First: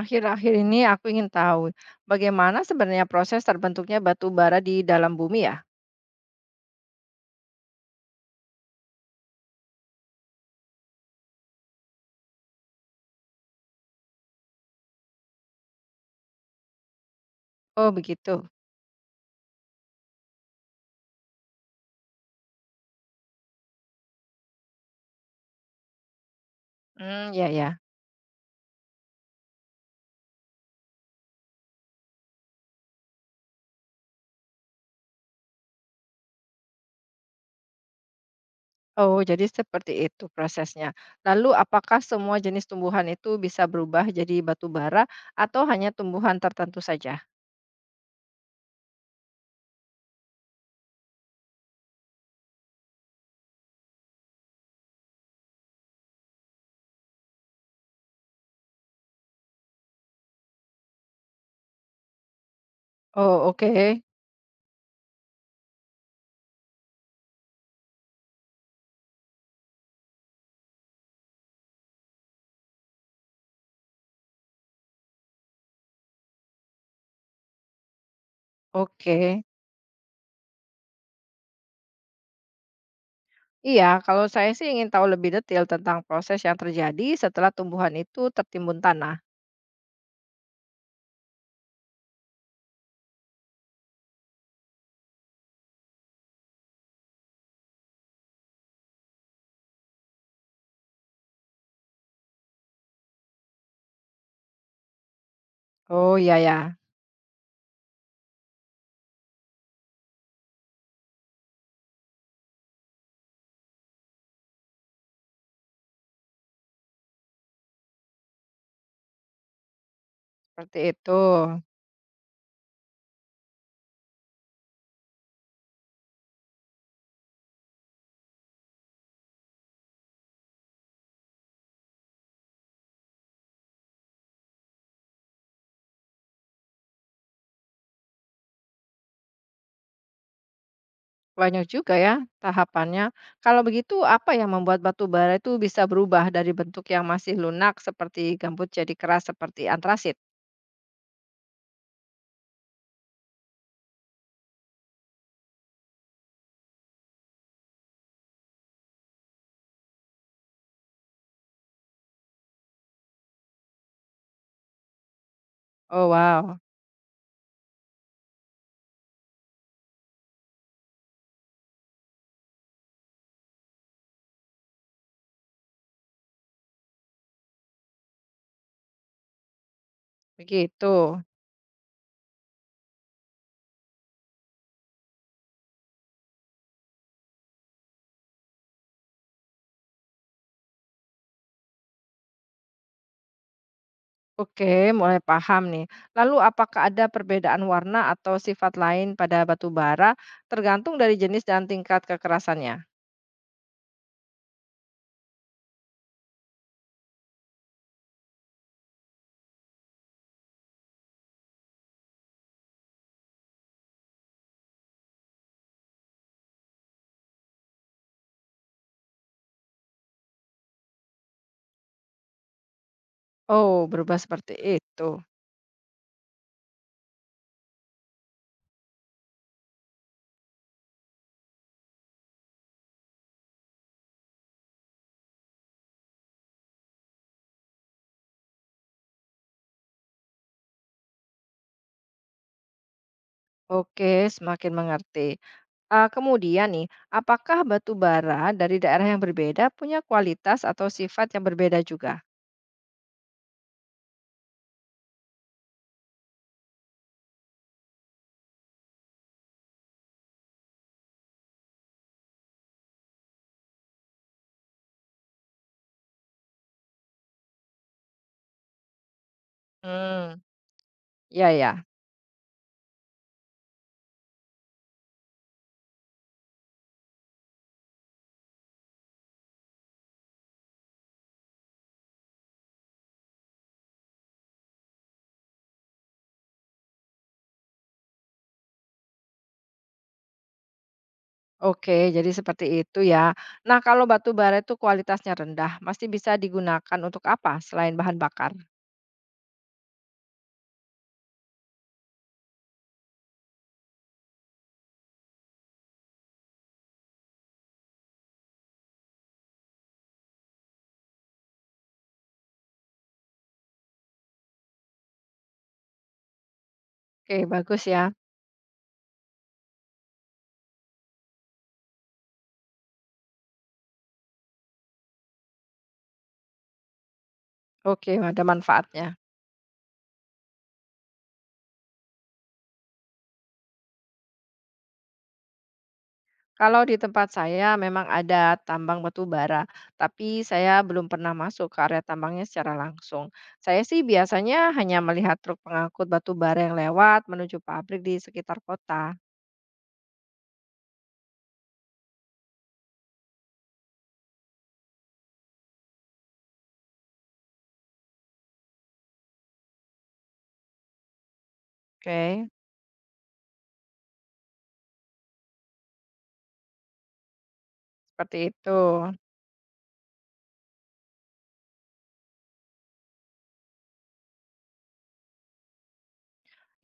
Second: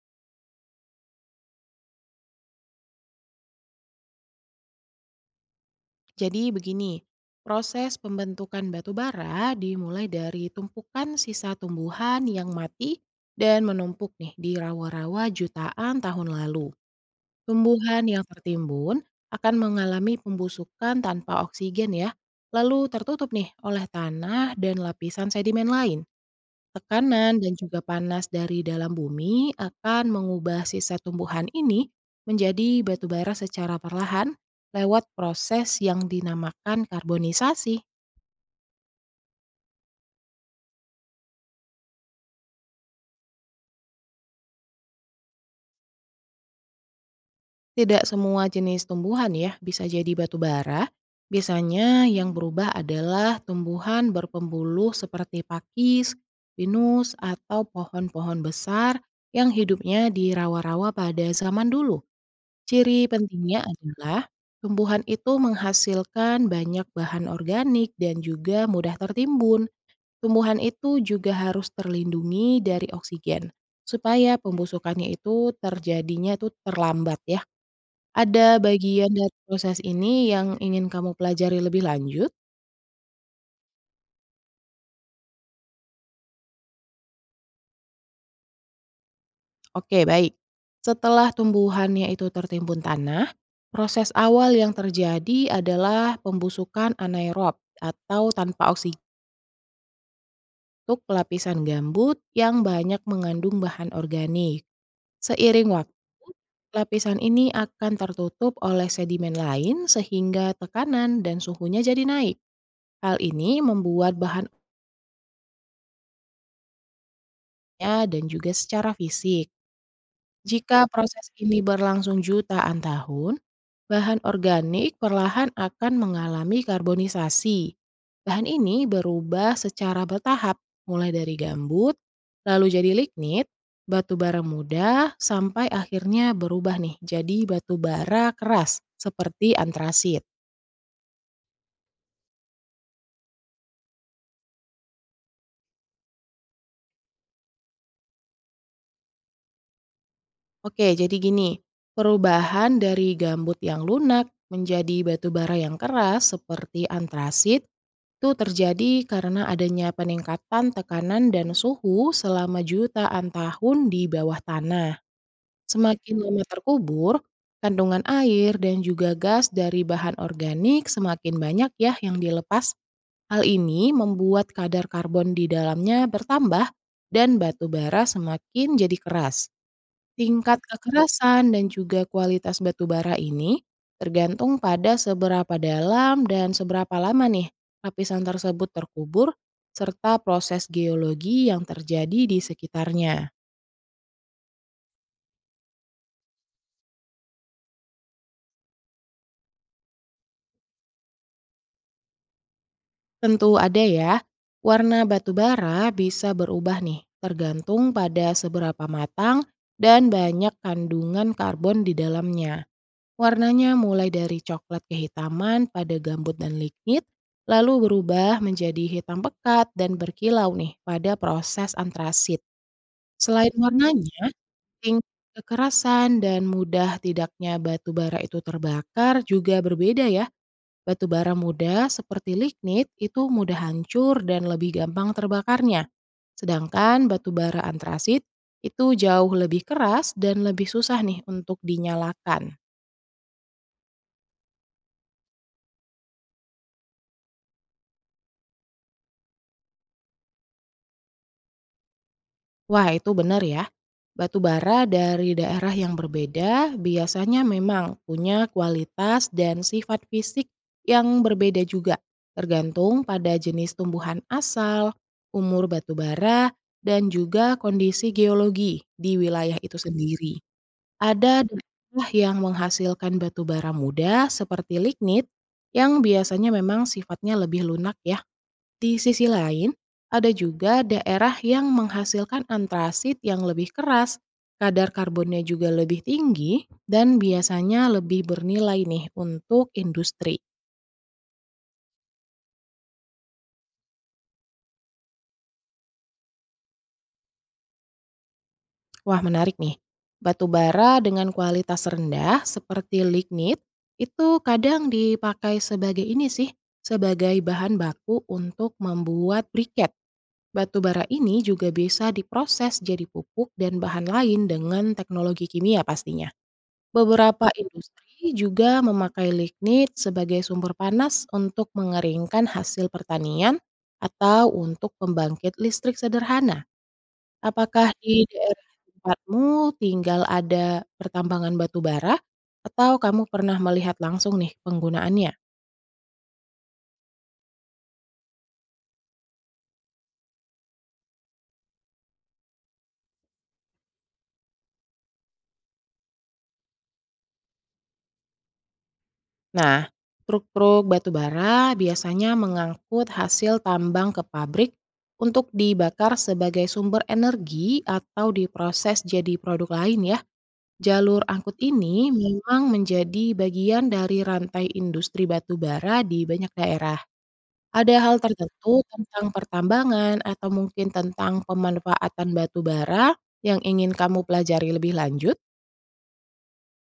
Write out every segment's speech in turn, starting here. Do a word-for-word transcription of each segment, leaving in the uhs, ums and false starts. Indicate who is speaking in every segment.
Speaker 1: Akhir-akhir ini aku ingin tahu, bagaimana sebenarnya proses terbentuknya batu bara di dalam bumi ya?
Speaker 2: Jadi begini, proses pembentukan batu bara dimulai dari tumpukan sisa tumbuhan yang mati dan menumpuk nih di rawa-rawa jutaan tahun lalu.
Speaker 1: Oh,
Speaker 2: Tumbuhan yang
Speaker 1: begitu.
Speaker 2: tertimbun akan mengalami pembusukan tanpa oksigen ya, lalu tertutup nih oleh tanah dan lapisan sedimen lain.
Speaker 1: Hmm,
Speaker 2: Tekanan
Speaker 1: ya
Speaker 2: dan
Speaker 1: ya.
Speaker 2: juga panas dari dalam bumi akan mengubah sisa tumbuhan ini menjadi batu bara secara perlahan lewat proses yang dinamakan karbonisasi.
Speaker 1: Oh, jadi seperti itu prosesnya. Lalu apakah semua jenis tumbuhan itu bisa berubah jadi batu bara atau hanya tumbuhan tertentu saja?
Speaker 2: Tidak semua jenis tumbuhan ya bisa jadi batu bara. Biasanya yang berubah adalah tumbuhan berpembuluh seperti pakis, pinus, atau pohon-pohon besar yang hidupnya di rawa-rawa pada zaman dulu. Ciri
Speaker 1: Oh,
Speaker 2: pentingnya
Speaker 1: oke.
Speaker 2: adalah tumbuhan itu menghasilkan banyak bahan organik dan juga mudah tertimbun. Tumbuhan itu juga harus terlindungi dari oksigen supaya pembusukannya itu terjadinya itu terlambat ya. Ada bagian dari
Speaker 1: Oke.
Speaker 2: proses ini yang ingin kamu pelajari lebih lanjut?
Speaker 1: Iya, kalau saya sih ingin tahu lebih detail tentang proses yang terjadi setelah tumbuhan itu tertimbun tanah.
Speaker 2: Oke, baik. Setelah tumbuhannya itu tertimbun tanah, proses awal yang terjadi adalah pembusukan anaerob atau tanpa oksigen, untuk lapisan gambut yang banyak mengandung bahan organik. Seiring waktu,
Speaker 1: Oh, ya ya.
Speaker 2: lapisan ini akan tertutup oleh sedimen lain sehingga tekanan dan suhunya jadi naik. Hal ini membuat bahannya dan juga secara fisik,
Speaker 1: Seperti
Speaker 2: jika
Speaker 1: itu.
Speaker 2: proses ini berlangsung jutaan tahun, bahan organik perlahan akan mengalami karbonisasi. Bahan ini berubah secara bertahap, mulai dari gambut, lalu jadi lignit, batu bara muda, sampai akhirnya berubah nih jadi batu bara keras seperti antrasit.
Speaker 1: Banyak juga ya tahapannya. Kalau begitu, apa yang membuat batu bara itu bisa berubah dari bentuk yang masih lunak seperti gambut jadi keras seperti antrasit?
Speaker 2: Oke, jadi gini, perubahan dari gambut yang lunak menjadi batu bara yang keras seperti antrasit itu terjadi karena adanya peningkatan tekanan dan suhu selama jutaan tahun di bawah tanah.
Speaker 1: Oh
Speaker 2: Semakin lama
Speaker 1: wow,
Speaker 2: terkubur, kandungan air dan juga gas dari bahan organik semakin banyak ya yang dilepas. Hal ini membuat kadar karbon di dalamnya bertambah dan batu bara semakin jadi keras. Tingkat
Speaker 1: begitu.
Speaker 2: kekerasan dan juga kualitas batu bara ini tergantung pada seberapa dalam dan seberapa lama nih lapisan tersebut terkubur serta proses geologi yang terjadi di sekitarnya.
Speaker 1: Oke, mulai paham nih. Lalu apakah ada perbedaan warna atau sifat lain pada batu bara tergantung dari jenis dan tingkat kekerasannya?
Speaker 2: Tentu ada ya, warna batu bara bisa berubah nih tergantung pada seberapa matang dan banyak kandungan karbon di dalamnya. Warnanya mulai dari coklat kehitaman pada gambut dan lignit, lalu berubah menjadi hitam pekat dan berkilau nih pada proses antrasit. Selain Hmm,
Speaker 1: Oh, berubah
Speaker 2: warnanya,
Speaker 1: seperti itu.
Speaker 2: tingkat kekerasan dan mudah tidaknya batu bara itu terbakar juga berbeda ya. Batu bara muda seperti lignit itu mudah hancur dan lebih gampang terbakarnya. Sedangkan batu bara antrasit itu jauh lebih keras dan lebih susah nih untuk dinyalakan.
Speaker 1: Oke, semakin mengerti. Eee, kemudian nih, apakah batu bara dari daerah yang berbeda punya kualitas atau sifat yang berbeda juga?
Speaker 2: Wah, itu benar ya. Batu bara dari daerah yang berbeda biasanya memang punya kualitas dan sifat fisik yang berbeda juga, tergantung pada jenis tumbuhan asal, umur batu bara, dan juga kondisi geologi di wilayah itu
Speaker 1: Hmm,
Speaker 2: sendiri. Ada
Speaker 1: ya ya?
Speaker 2: daerah yang menghasilkan batu bara muda seperti lignit yang biasanya memang sifatnya lebih lunak ya. Di sisi lain, ada juga daerah yang menghasilkan antrasit yang lebih keras, kadar karbonnya juga lebih tinggi, dan biasanya lebih bernilai nih untuk industri.
Speaker 1: Oke, jadi seperti itu ya. Nah, kalau batu bara itu kualitasnya rendah, masih bisa digunakan untuk apa selain bahan bakar?
Speaker 2: Wah, menarik nih, batu bara dengan kualitas rendah seperti lignit itu kadang dipakai sebagai ini sih, sebagai bahan baku untuk membuat briket. Batu bara ini juga bisa diproses jadi pupuk dan bahan lain dengan teknologi kimia pastinya.
Speaker 1: Oke,
Speaker 2: Beberapa
Speaker 1: bagus ya.
Speaker 2: industri juga memakai lignit sebagai sumber panas untuk mengeringkan hasil pertanian atau untuk pembangkit listrik sederhana. Apakah
Speaker 1: Oke,
Speaker 2: di
Speaker 1: ada
Speaker 2: daerah
Speaker 1: manfaatnya.
Speaker 2: tempatmu tinggal ada pertambangan batu bara atau kamu pernah melihat langsung nih penggunaannya?
Speaker 1: Kalau di tempat saya memang ada tambang batu bara, tapi saya belum pernah masuk ke area tambangnya secara langsung. Saya sih biasanya hanya melihat truk pengangkut batu bara yang lewat menuju pabrik di sekitar kota.
Speaker 2: Nah, truk-truk batu bara biasanya mengangkut hasil tambang ke pabrik untuk dibakar sebagai sumber energi atau diproses jadi produk lain ya. Jalur angkut ini
Speaker 1: Oke,
Speaker 2: memang menjadi bagian dari rantai industri batu bara di banyak daerah. Ada hal
Speaker 1: seperti itu.
Speaker 2: tertentu tentang pertambangan atau mungkin tentang pemanfaatan batu bara yang ingin kamu pelajari lebih lanjut?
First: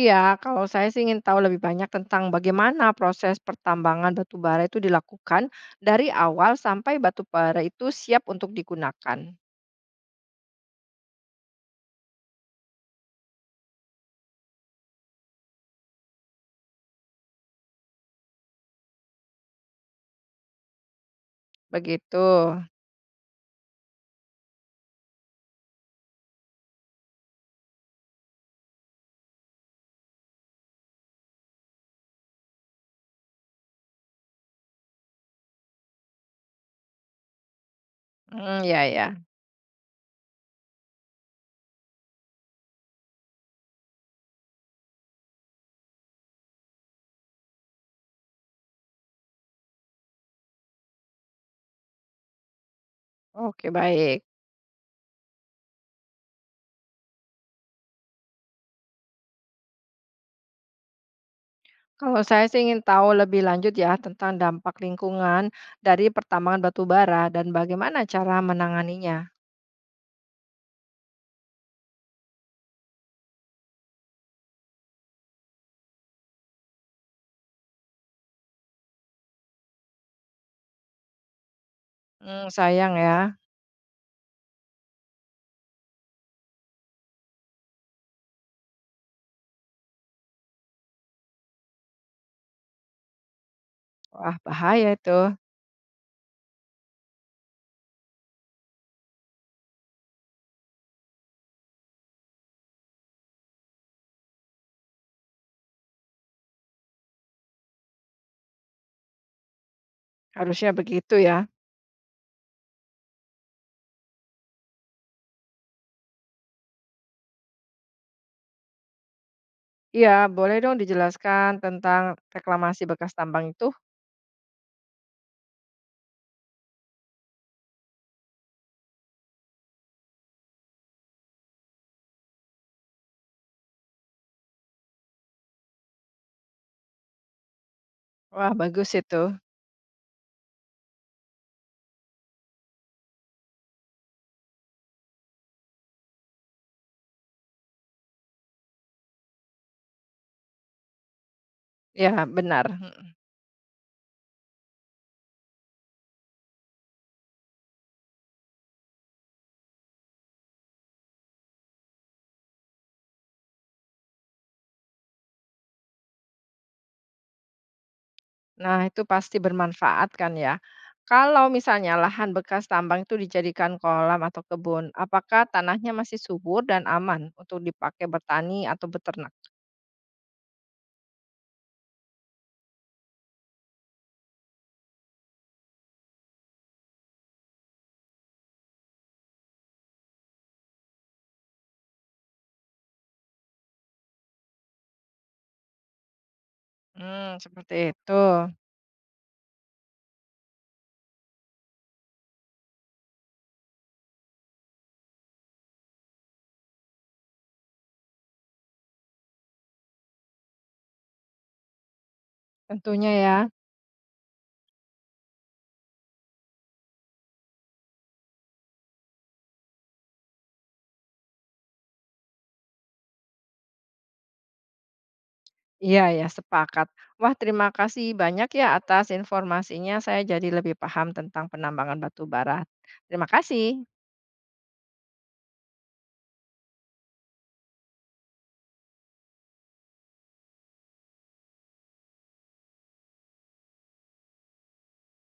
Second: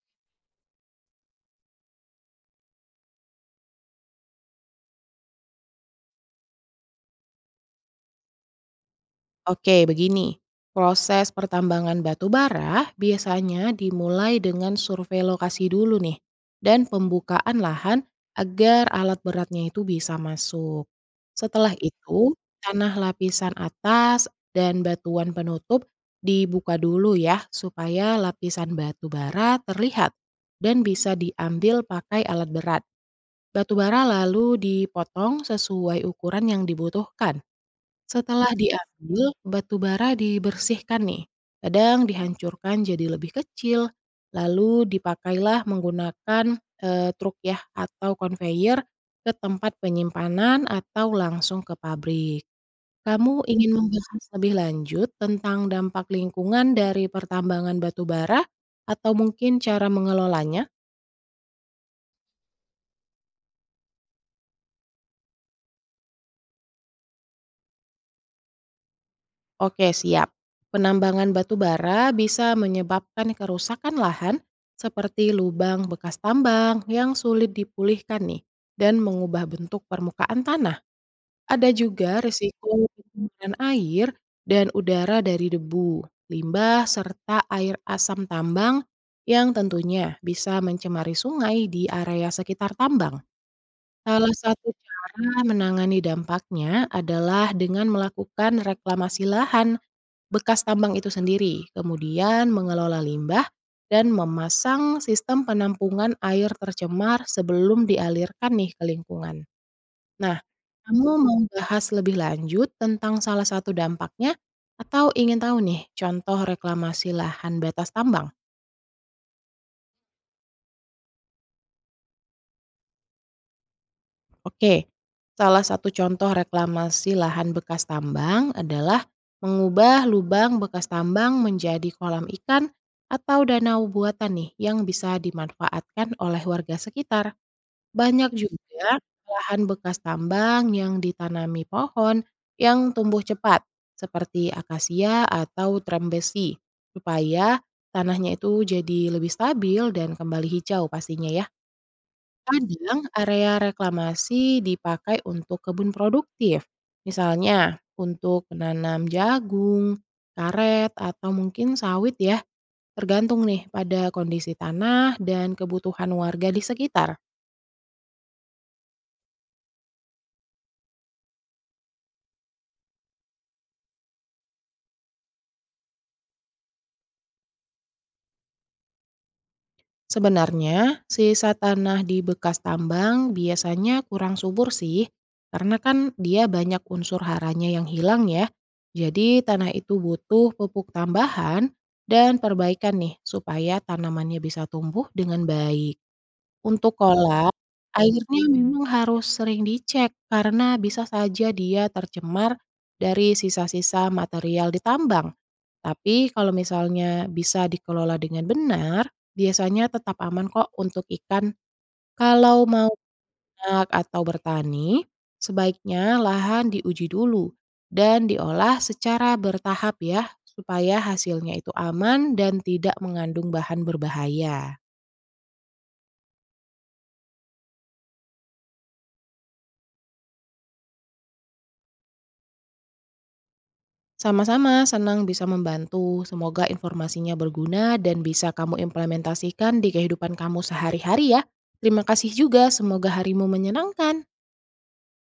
Speaker 1: Iya, kalau saya sih ingin tahu lebih banyak tentang bagaimana proses pertambangan batu bara itu dilakukan dari awal sampai batu bara itu siap untuk digunakan.
Speaker 2: Oke, begini. Proses pertambangan batu bara biasanya dimulai dengan survei lokasi dulu nih dan pembukaan lahan agar alat beratnya itu bisa masuk. Setelah
Speaker 1: Begitu.
Speaker 2: itu, tanah lapisan atas dan batuan penutup dibuka dulu ya supaya lapisan batu bara terlihat dan bisa diambil pakai alat berat. Batu bara lalu dipotong sesuai ukuran yang dibutuhkan. Setelah
Speaker 1: Hmm, ya ya.
Speaker 2: diambil, batu bara dibersihkan nih. Kadang dihancurkan jadi lebih kecil, lalu dipakailah menggunakan eh, truk ya atau conveyor ke tempat penyimpanan atau langsung ke pabrik. Kamu
Speaker 1: Oke,
Speaker 2: ingin
Speaker 1: baik.
Speaker 2: membahas lebih lanjut tentang dampak lingkungan dari pertambangan batu bara atau mungkin cara mengelolanya?
Speaker 1: Kalau saya sih ingin tahu lebih lanjut ya tentang dampak lingkungan dari pertambangan batu bara dan bagaimana cara menanganinya.
Speaker 2: Oke, siap. Penambangan batu bara bisa menyebabkan kerusakan lahan seperti lubang bekas tambang yang sulit dipulihkan nih dan mengubah bentuk permukaan tanah. Ada juga
Speaker 1: Hmm,
Speaker 2: risiko
Speaker 1: sayang ya.
Speaker 2: pencemaran air dan udara dari debu, limbah, serta air asam tambang yang tentunya bisa mencemari sungai di area sekitar tambang. Salah
Speaker 1: Wah,
Speaker 2: satu
Speaker 1: bahaya itu.
Speaker 2: cara menangani dampaknya adalah dengan melakukan reklamasi lahan bekas tambang itu sendiri, kemudian mengelola limbah dan memasang sistem penampungan air tercemar sebelum dialirkan nih ke lingkungan. Nah,
Speaker 1: Harusnya
Speaker 2: kamu
Speaker 1: begitu ya.
Speaker 2: mau bahas lebih lanjut tentang salah satu dampaknya atau ingin tahu nih contoh reklamasi lahan batas tambang?
Speaker 1: Iya, boleh dong dijelaskan tentang reklamasi bekas tambang itu.
Speaker 2: Oke, salah satu contoh reklamasi lahan bekas tambang adalah mengubah lubang bekas tambang menjadi kolam ikan atau danau buatan nih yang bisa dimanfaatkan oleh warga sekitar. Banyak
Speaker 1: Wah, bagus
Speaker 2: juga
Speaker 1: itu.
Speaker 2: lahan bekas tambang yang ditanami pohon yang tumbuh cepat seperti akasia atau trembesi supaya tanahnya itu jadi lebih stabil dan kembali hijau pastinya ya.
Speaker 1: Ya, benar.
Speaker 2: Kadang area reklamasi dipakai untuk kebun produktif, misalnya untuk menanam jagung, karet, atau mungkin sawit ya, tergantung nih pada kondisi tanah dan kebutuhan warga di sekitar.
Speaker 1: Nah, itu pasti bermanfaat kan ya. Kalau misalnya lahan bekas tambang itu dijadikan kolam atau kebun, apakah tanahnya masih subur dan aman untuk dipakai bertani atau beternak?
Speaker 2: Sebenarnya, sisa tanah di bekas tambang biasanya kurang subur sih, karena kan dia banyak unsur haranya yang hilang ya. Jadi tanah itu butuh pupuk tambahan dan perbaikan nih supaya tanamannya bisa tumbuh dengan baik. Untuk
Speaker 1: Hmm,
Speaker 2: kolam,
Speaker 1: seperti itu,
Speaker 2: airnya memang harus sering dicek karena bisa saja dia tercemar dari sisa-sisa material di tambang. Tapi kalau misalnya bisa dikelola dengan benar, biasanya tetap aman kok untuk ikan. Kalau mau
Speaker 1: tentunya ya.
Speaker 2: ternak atau bertani, sebaiknya lahan diuji dulu dan diolah secara bertahap ya, supaya hasilnya itu aman dan tidak mengandung bahan berbahaya.
Speaker 1: Iya ya, sepakat. Wah, terima kasih banyak ya atas informasinya, saya jadi lebih paham tentang penambangan batu bara. Terima kasih.
Speaker 2: Sama-sama, senang bisa membantu. Semoga informasinya berguna dan bisa kamu implementasikan di kehidupan kamu sehari-hari ya. Terima kasih juga, semoga harimu menyenangkan.